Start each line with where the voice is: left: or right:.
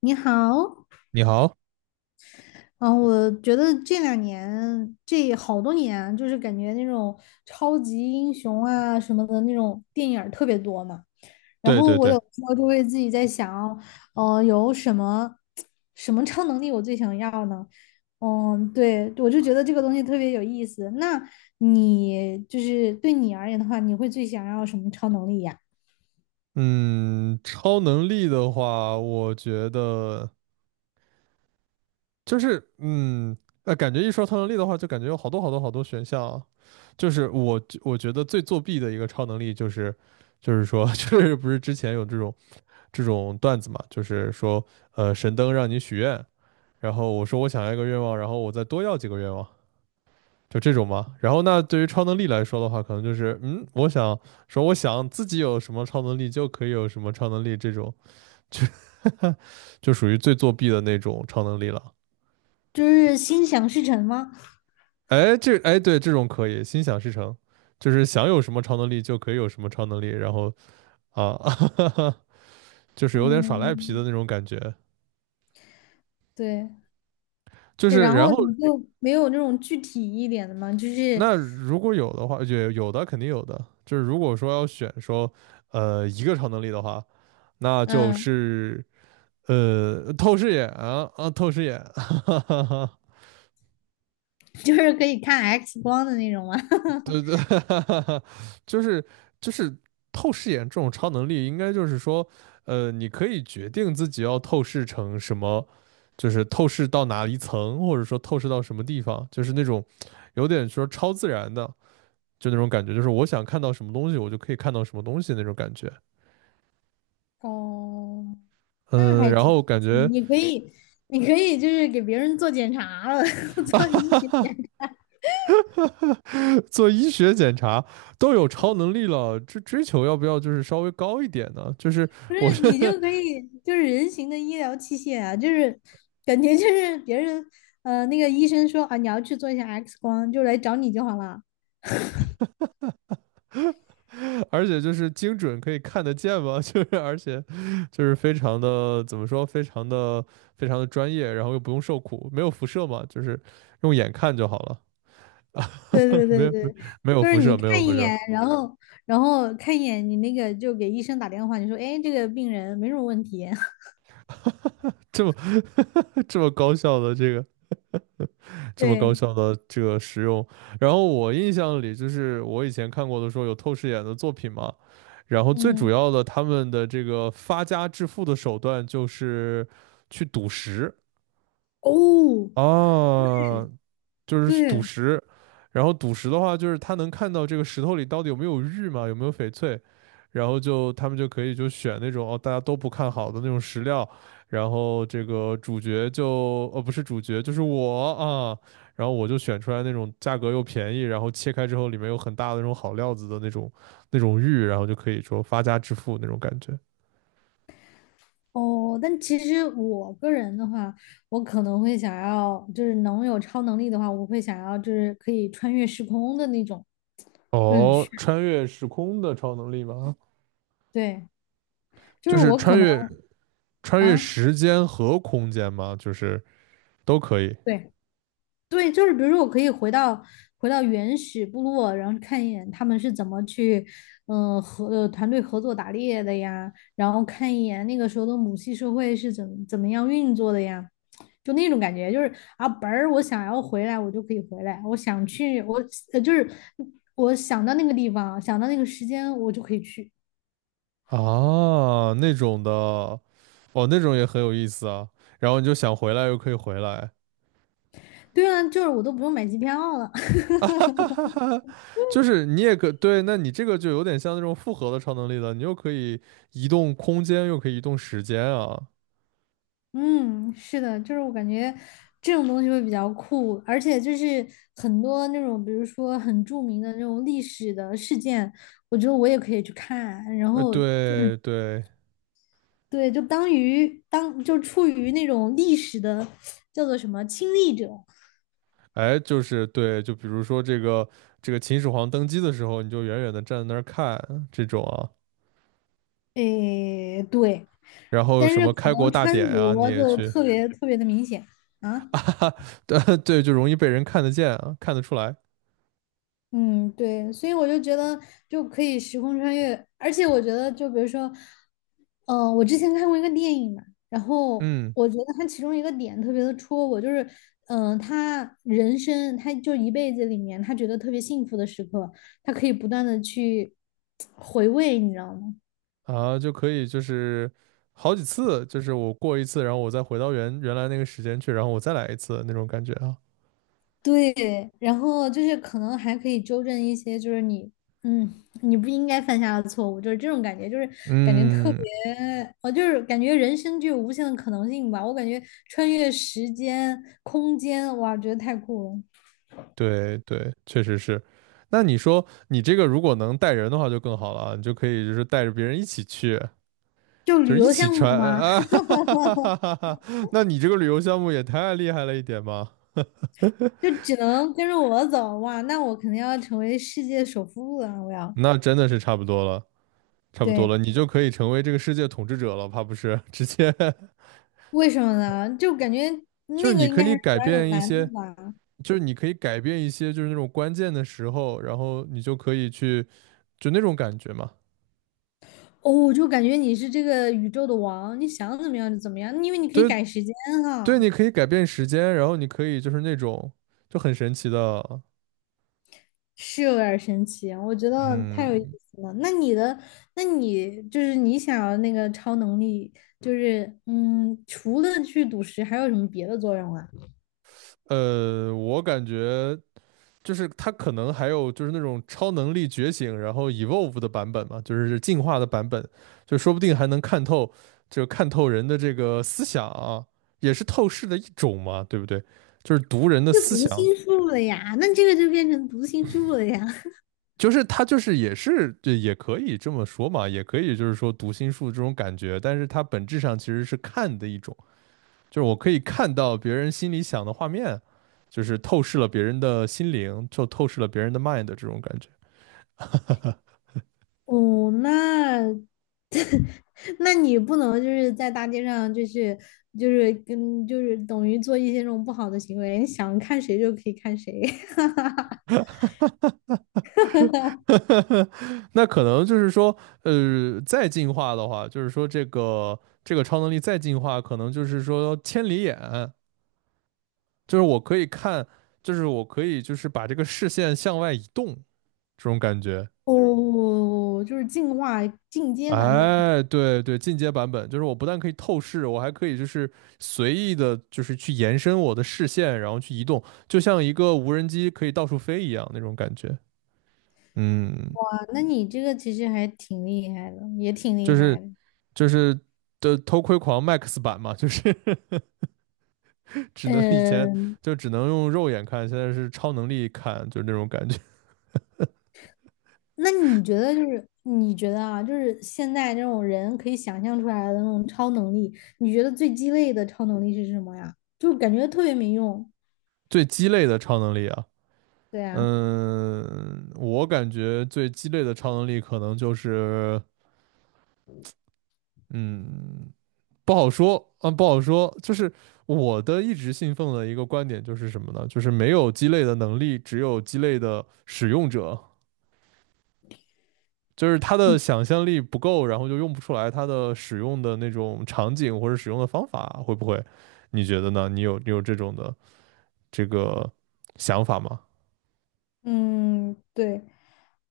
left: 你好，
right: 你好。
left: 嗯，我觉得这两年这好多年啊，就是感觉那种超级英雄啊什么的那种电影儿特别多嘛。然
right: 对
left: 后
right: 对
left: 我有
right: 对。
left: 时候就会自己在想，有什么超能力我最想要呢？嗯，对，我就觉得这个东西特别有意思。那你就是对你而言的话，你会最想要什么超能力呀？
right: 嗯，超能力的话，我觉得就是，感觉一说超能力的话，就感觉有好多好多好多选项啊。就是我觉得最作弊的一个超能力就是，就是说，就是不是之前有这种段子嘛，就是说，神灯让你许愿，然后我说我想要一个愿望，然后我再多要几个愿望，就这种嘛。然后那对于超能力来说的话，可能就是，我想说我想自己有什么超能力就可以有什么超能力这种。就 就属于最作弊的那种超能力了。
left: 就是心想事成吗？
right: 哎，这哎对，这种可以心想事成，就是想有什么超能力就可以有什么超能力，然后啊，就是有点耍赖皮的
left: 嗯，
right: 那种感觉。
left: 对。
right: 就
left: 对，
right: 是
left: 然
right: 然
left: 后
right: 后
left: 你就没有那种具体一点的吗？就是，
right: 那如果有的话，也有的肯定有的。就是如果说要选说一个超能力的话，那就
left: 嗯，
right: 是透视眼，
left: 就是可以看 X 光的那种吗？
right: 对对，就是就是透视眼这种超能力，应该就是说，你可以决定自己要透视成什么，就是透视到哪一层，或者说透视到什么地方，就是那种有点说超自然的，就那种感觉，就是我想看到什么东西，我就可以看到什么东西那种感觉。
left: 哦，那
right: 嗯，
left: 还
right: 然
left: 挺
right: 后
left: 神
right: 感
left: 奇
right: 觉
left: 你可以，你可以就是给别人做检查了，做医学检，
right: 做医学检查都有超能力了，这追求要不要就是稍微高一点呢？就是
left: 不
right: 我
left: 是
right: 觉
left: 你
right: 得。
left: 就可以就是人形的医疗器械啊，就是感觉就是别人那个医生说啊你要去做一下 X 光，就来找你就好了。
right: 而且就是精准可以看得见嘛，就是而且就是非常的怎么说，非常的非常的专业，然后又不用受苦，没有辐射嘛，就是用眼看就好了。
left: 对对
right: 没
left: 对
right: 有
left: 对，
right: 没没有
left: 就是
right: 辐
left: 你
right: 射，没有
left: 看
right: 辐
left: 一
right: 射。
left: 眼，然后看一眼，你那个就给医生打电话，你说，哎，这个病人没什么问题。
right: 这么这么高效的这个这么高
left: 对，
right: 效的这个使用。然后我印象里就是我以前看过的说有透视眼的作品嘛，然后最主
left: 嗯，
right: 要的他们的这个发家致富的手段就是去赌石。
left: 哦，
right: 啊。就是赌
left: 对，
right: 石，然后赌石的话，就是他能看到这个石头里到底有没有玉嘛，有没有翡翠，然后就他们就可以就选那种哦大家都不看好的那种石料，然后这个主角就不是主角就是我啊，然后我就选出来那种价格又便宜，然后切开之后里面有很大的那种好料子的那种玉，然后就可以说发家致富那种感觉。
left: 哦，但其实我个人的话，我可能会想要，就是能有超能力的话，我会想要就是可以穿越时空的那种，就很
right: 哦，
left: 炫。
right: 穿越时空的超能力吗？
left: 对，就
right: 就
left: 是
right: 是
left: 我可
right: 穿
left: 能
right: 越穿越
left: 啊，
right: 时间和空间吗？就是。都可以
left: 对。对，就是比如说，我可以回到原始部落，然后看一眼他们是怎么去，嗯、团队合作打猎的呀，然后看一眼那个时候的母系社会是怎么样运作的呀，就那种感觉，就是啊，本儿我想要回来，我就可以回来，我想去，我呃就是我想到那个地方，想到那个时间，我就可以去。
right: 啊，那种的，哦，那种也很有意思啊。然后你就想回来又可以回来，
left: 对啊，就是我都不用买机票了，
right: 哈哈哈，就是你也可对，那你这个就有点像那种复合的超能力了，你又可以移动空间，又可以移动时间啊。
left: 嗯，是的，就是我感觉这种东西会比较酷，而且就是很多那种，比如说很著名的那种历史的事件，我觉得我也可以去看，然后
right: 对对，
left: 对，就处于那种历史的叫做什么亲历者，
right: 哎，就是对，就比如说这个秦始皇登基的时候，你就远远的站在那儿看这种啊，
left: 诶，对，
right: 然后
left: 但
right: 什
left: 是
right: 么
left: 可
right: 开国
left: 能
right: 大
left: 穿
right: 典呀，你
left: 着
right: 也
left: 就
right: 去
left: 特别特别的明显 啊。
right: 啊，对对，就容易被人看得见啊，看得出来，
left: 嗯，对，所以我就觉得就可以时空穿越，而且我觉得就比如说，嗯、我之前看过一个电影嘛，然后
right: 嗯。
left: 我觉得它其中一个点特别的戳我，就是嗯、他人生他就一辈子里面，他觉得特别幸福的时刻，他可以不断的去回味，你知道吗？
right: 啊，就可以就是好几次，就是我过一次，然后我再回到原来那个时间去，然后我再来一次那种感觉啊。
left: 对，然后就是可能还可以纠正一些，就是你，嗯，你不应该犯下的错误，就是这种感觉，就是感觉特别，
right: 嗯，
left: 我就是感觉人生具有无限的可能性吧。我感觉穿越时间、空间，哇，觉得太酷了。
right: 对对，确实是。那你说你这个如果能带人的话就更好了啊，你就可以就是带着别人一起去，
left: 就
right: 就
left: 旅
right: 是一
left: 游
right: 起
left: 项
right: 穿
left: 目嘛，
right: 啊，哈哈哈哈哈哈。那你这个旅游项目也太厉害了一点吧？
left: 就只能跟着我走，哇，那我肯定要成为世界首富了，我要。
right: 那真的是差不多了，差不多
left: 对，
right: 了，你就可以成为这个世界统治者了，怕不是？直接
left: 为什么呢？就感觉
right: 就是
left: 那个
right: 你
left: 应
right: 可
left: 该还
right: 以
left: 是
right: 改
left: 比较有
right: 变一
left: 难度
right: 些。
left: 吧。
right: 就是你可以改变一些，就是那种关键的时候，然后你就可以去，就那种感觉嘛。
left: 哦，我就感觉你是这个宇宙的王，你想怎么样就怎么样，因为你可以
right: 对
left: 改时间
right: 对，
left: 哈，
right: 你可以改变时间，然后你可以就是那种就很神奇的。
left: 是有点儿神奇，我觉得太有意
right: 嗯
left: 思了。那你的，那你就是你想要那个超能力，就是嗯，除了去赌石，还有什么别的作用啊？
right: 我感觉就是它可能还有就是那种超能力觉醒，然后 evolve 的版本嘛，就是进化的版本，就说不定还能看透，就看透人的这个思想啊，也是透视的一种嘛，对不对？就是读人的
left: 就
right: 思
left: 读
right: 想。
left: 心术了呀，那这个就变成读心术了呀。
right: 就是他就是也是对，也可以这么说嘛，也可以就是说读心术这种感觉，但是它本质上其实是看的一种，就是我可以看到别人心里想的画面，就是透视了别人的心灵，就透视了别人的 mind 这种感觉。
left: 哦，那那你不能就是在大街上就是就是跟就是等于做一些这种不好的行为，想看谁就可以看谁。
right: 那可能就是说，再进化的话，就是说这个超能力再进化，可能就是说千里眼，就是我可以看，就是我可以就是把这个视线向外移动这种感觉。
left: 哦，就是进阶版本。
right: 哎，对对，进阶版本就是我不但可以透视，我还可以就是随意的，就是去延伸我的视线，然后去移动，就像一个无人机可以到处飞一样那种感觉。嗯，
left: 哇，那你这个其实还挺厉害的，也挺
right: 就
left: 厉
right: 是
left: 害的。
right: 就是的偷窥狂 Max 版嘛，就是 只能以前
left: 嗯，
right: 就只能用肉眼看，现在是超能力看，就是那种感觉。
left: 那你觉得就是你觉得啊，就是现在这种人可以想象出来的那种超能力，你觉得最鸡肋的超能力是什么呀？就感觉特别没用。
right: 最鸡肋的超能力啊，
left: 对啊，
right: 嗯，我感觉最鸡肋的超能力可能就是。嗯，不好说，嗯，不好说。就是我的一直信奉的一个观点就是什么呢？就是没有鸡肋的能力，只有鸡肋的使用者。就是他的想象力不够，然后就用不出来他的使用的那种场景或者使用的方法，会不会？你觉得呢？你有这种的这个想法吗？
left: 嗯，对。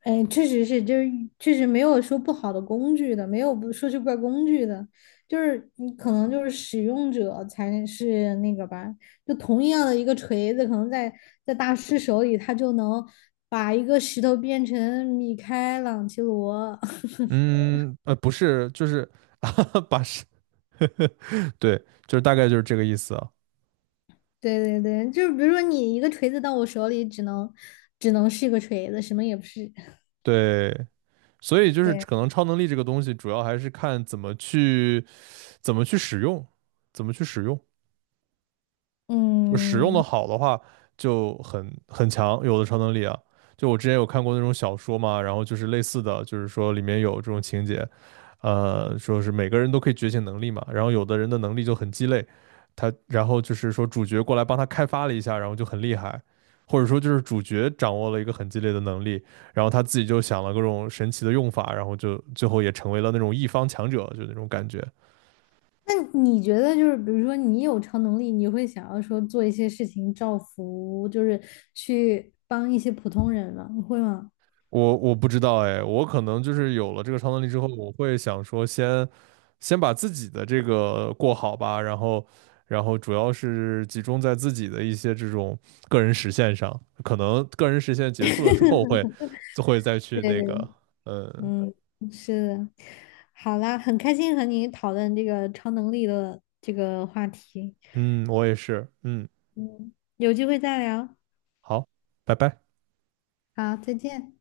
left: 哎，确实是，就是确实没有说不好的工具的，没有不说是怪工具的，就是你可能就是使用者才是那个吧。就同样的一个锤子，可能在大师手里，他就能把一个石头变成米开朗基罗。
right: 嗯，不是，就是 把是，对，就是大概就是这个意思啊。
left: 对对对，就是比如说你一个锤子到我手里，只能是一个锤子，什么也不是。
right: 对，所以 就是
left: 对，
right: 可能超能力这个东西，主要还是看怎么去使用，怎么去使用，就使用的
left: 嗯。
right: 好的话就很强，有的超能力啊。就我之前有看过那种小说嘛，然后就是类似的，就是说里面有这种情节，说是每个人都可以觉醒能力嘛，然后有的人的能力就很鸡肋，他然后就是说主角过来帮他开发了一下，然后就很厉害，或者说就是主角掌握了一个很鸡肋的能力，然后他自己就想了各种神奇的用法，然后就最后也成为了那种一方强者，就那种感觉。
left: 那你觉得就是，比如说你有超能力，你会想要说做一些事情造福，就是去帮一些普通人吗？你会吗？
right: 我不知道哎，我可能就是有了这个超能力之后，我会想说先把自己的这个过好吧，然后主要是集中在自己的一些这种个人实现上，可能个人实现结束了之后会就会再去那个，嗯
left: 嗯，是的。好啦，很开心和你讨论这个超能力的这个话题。
right: 嗯，我也是，嗯，
left: 嗯，有机会再聊。
right: 好，拜拜。
left: 好，再见。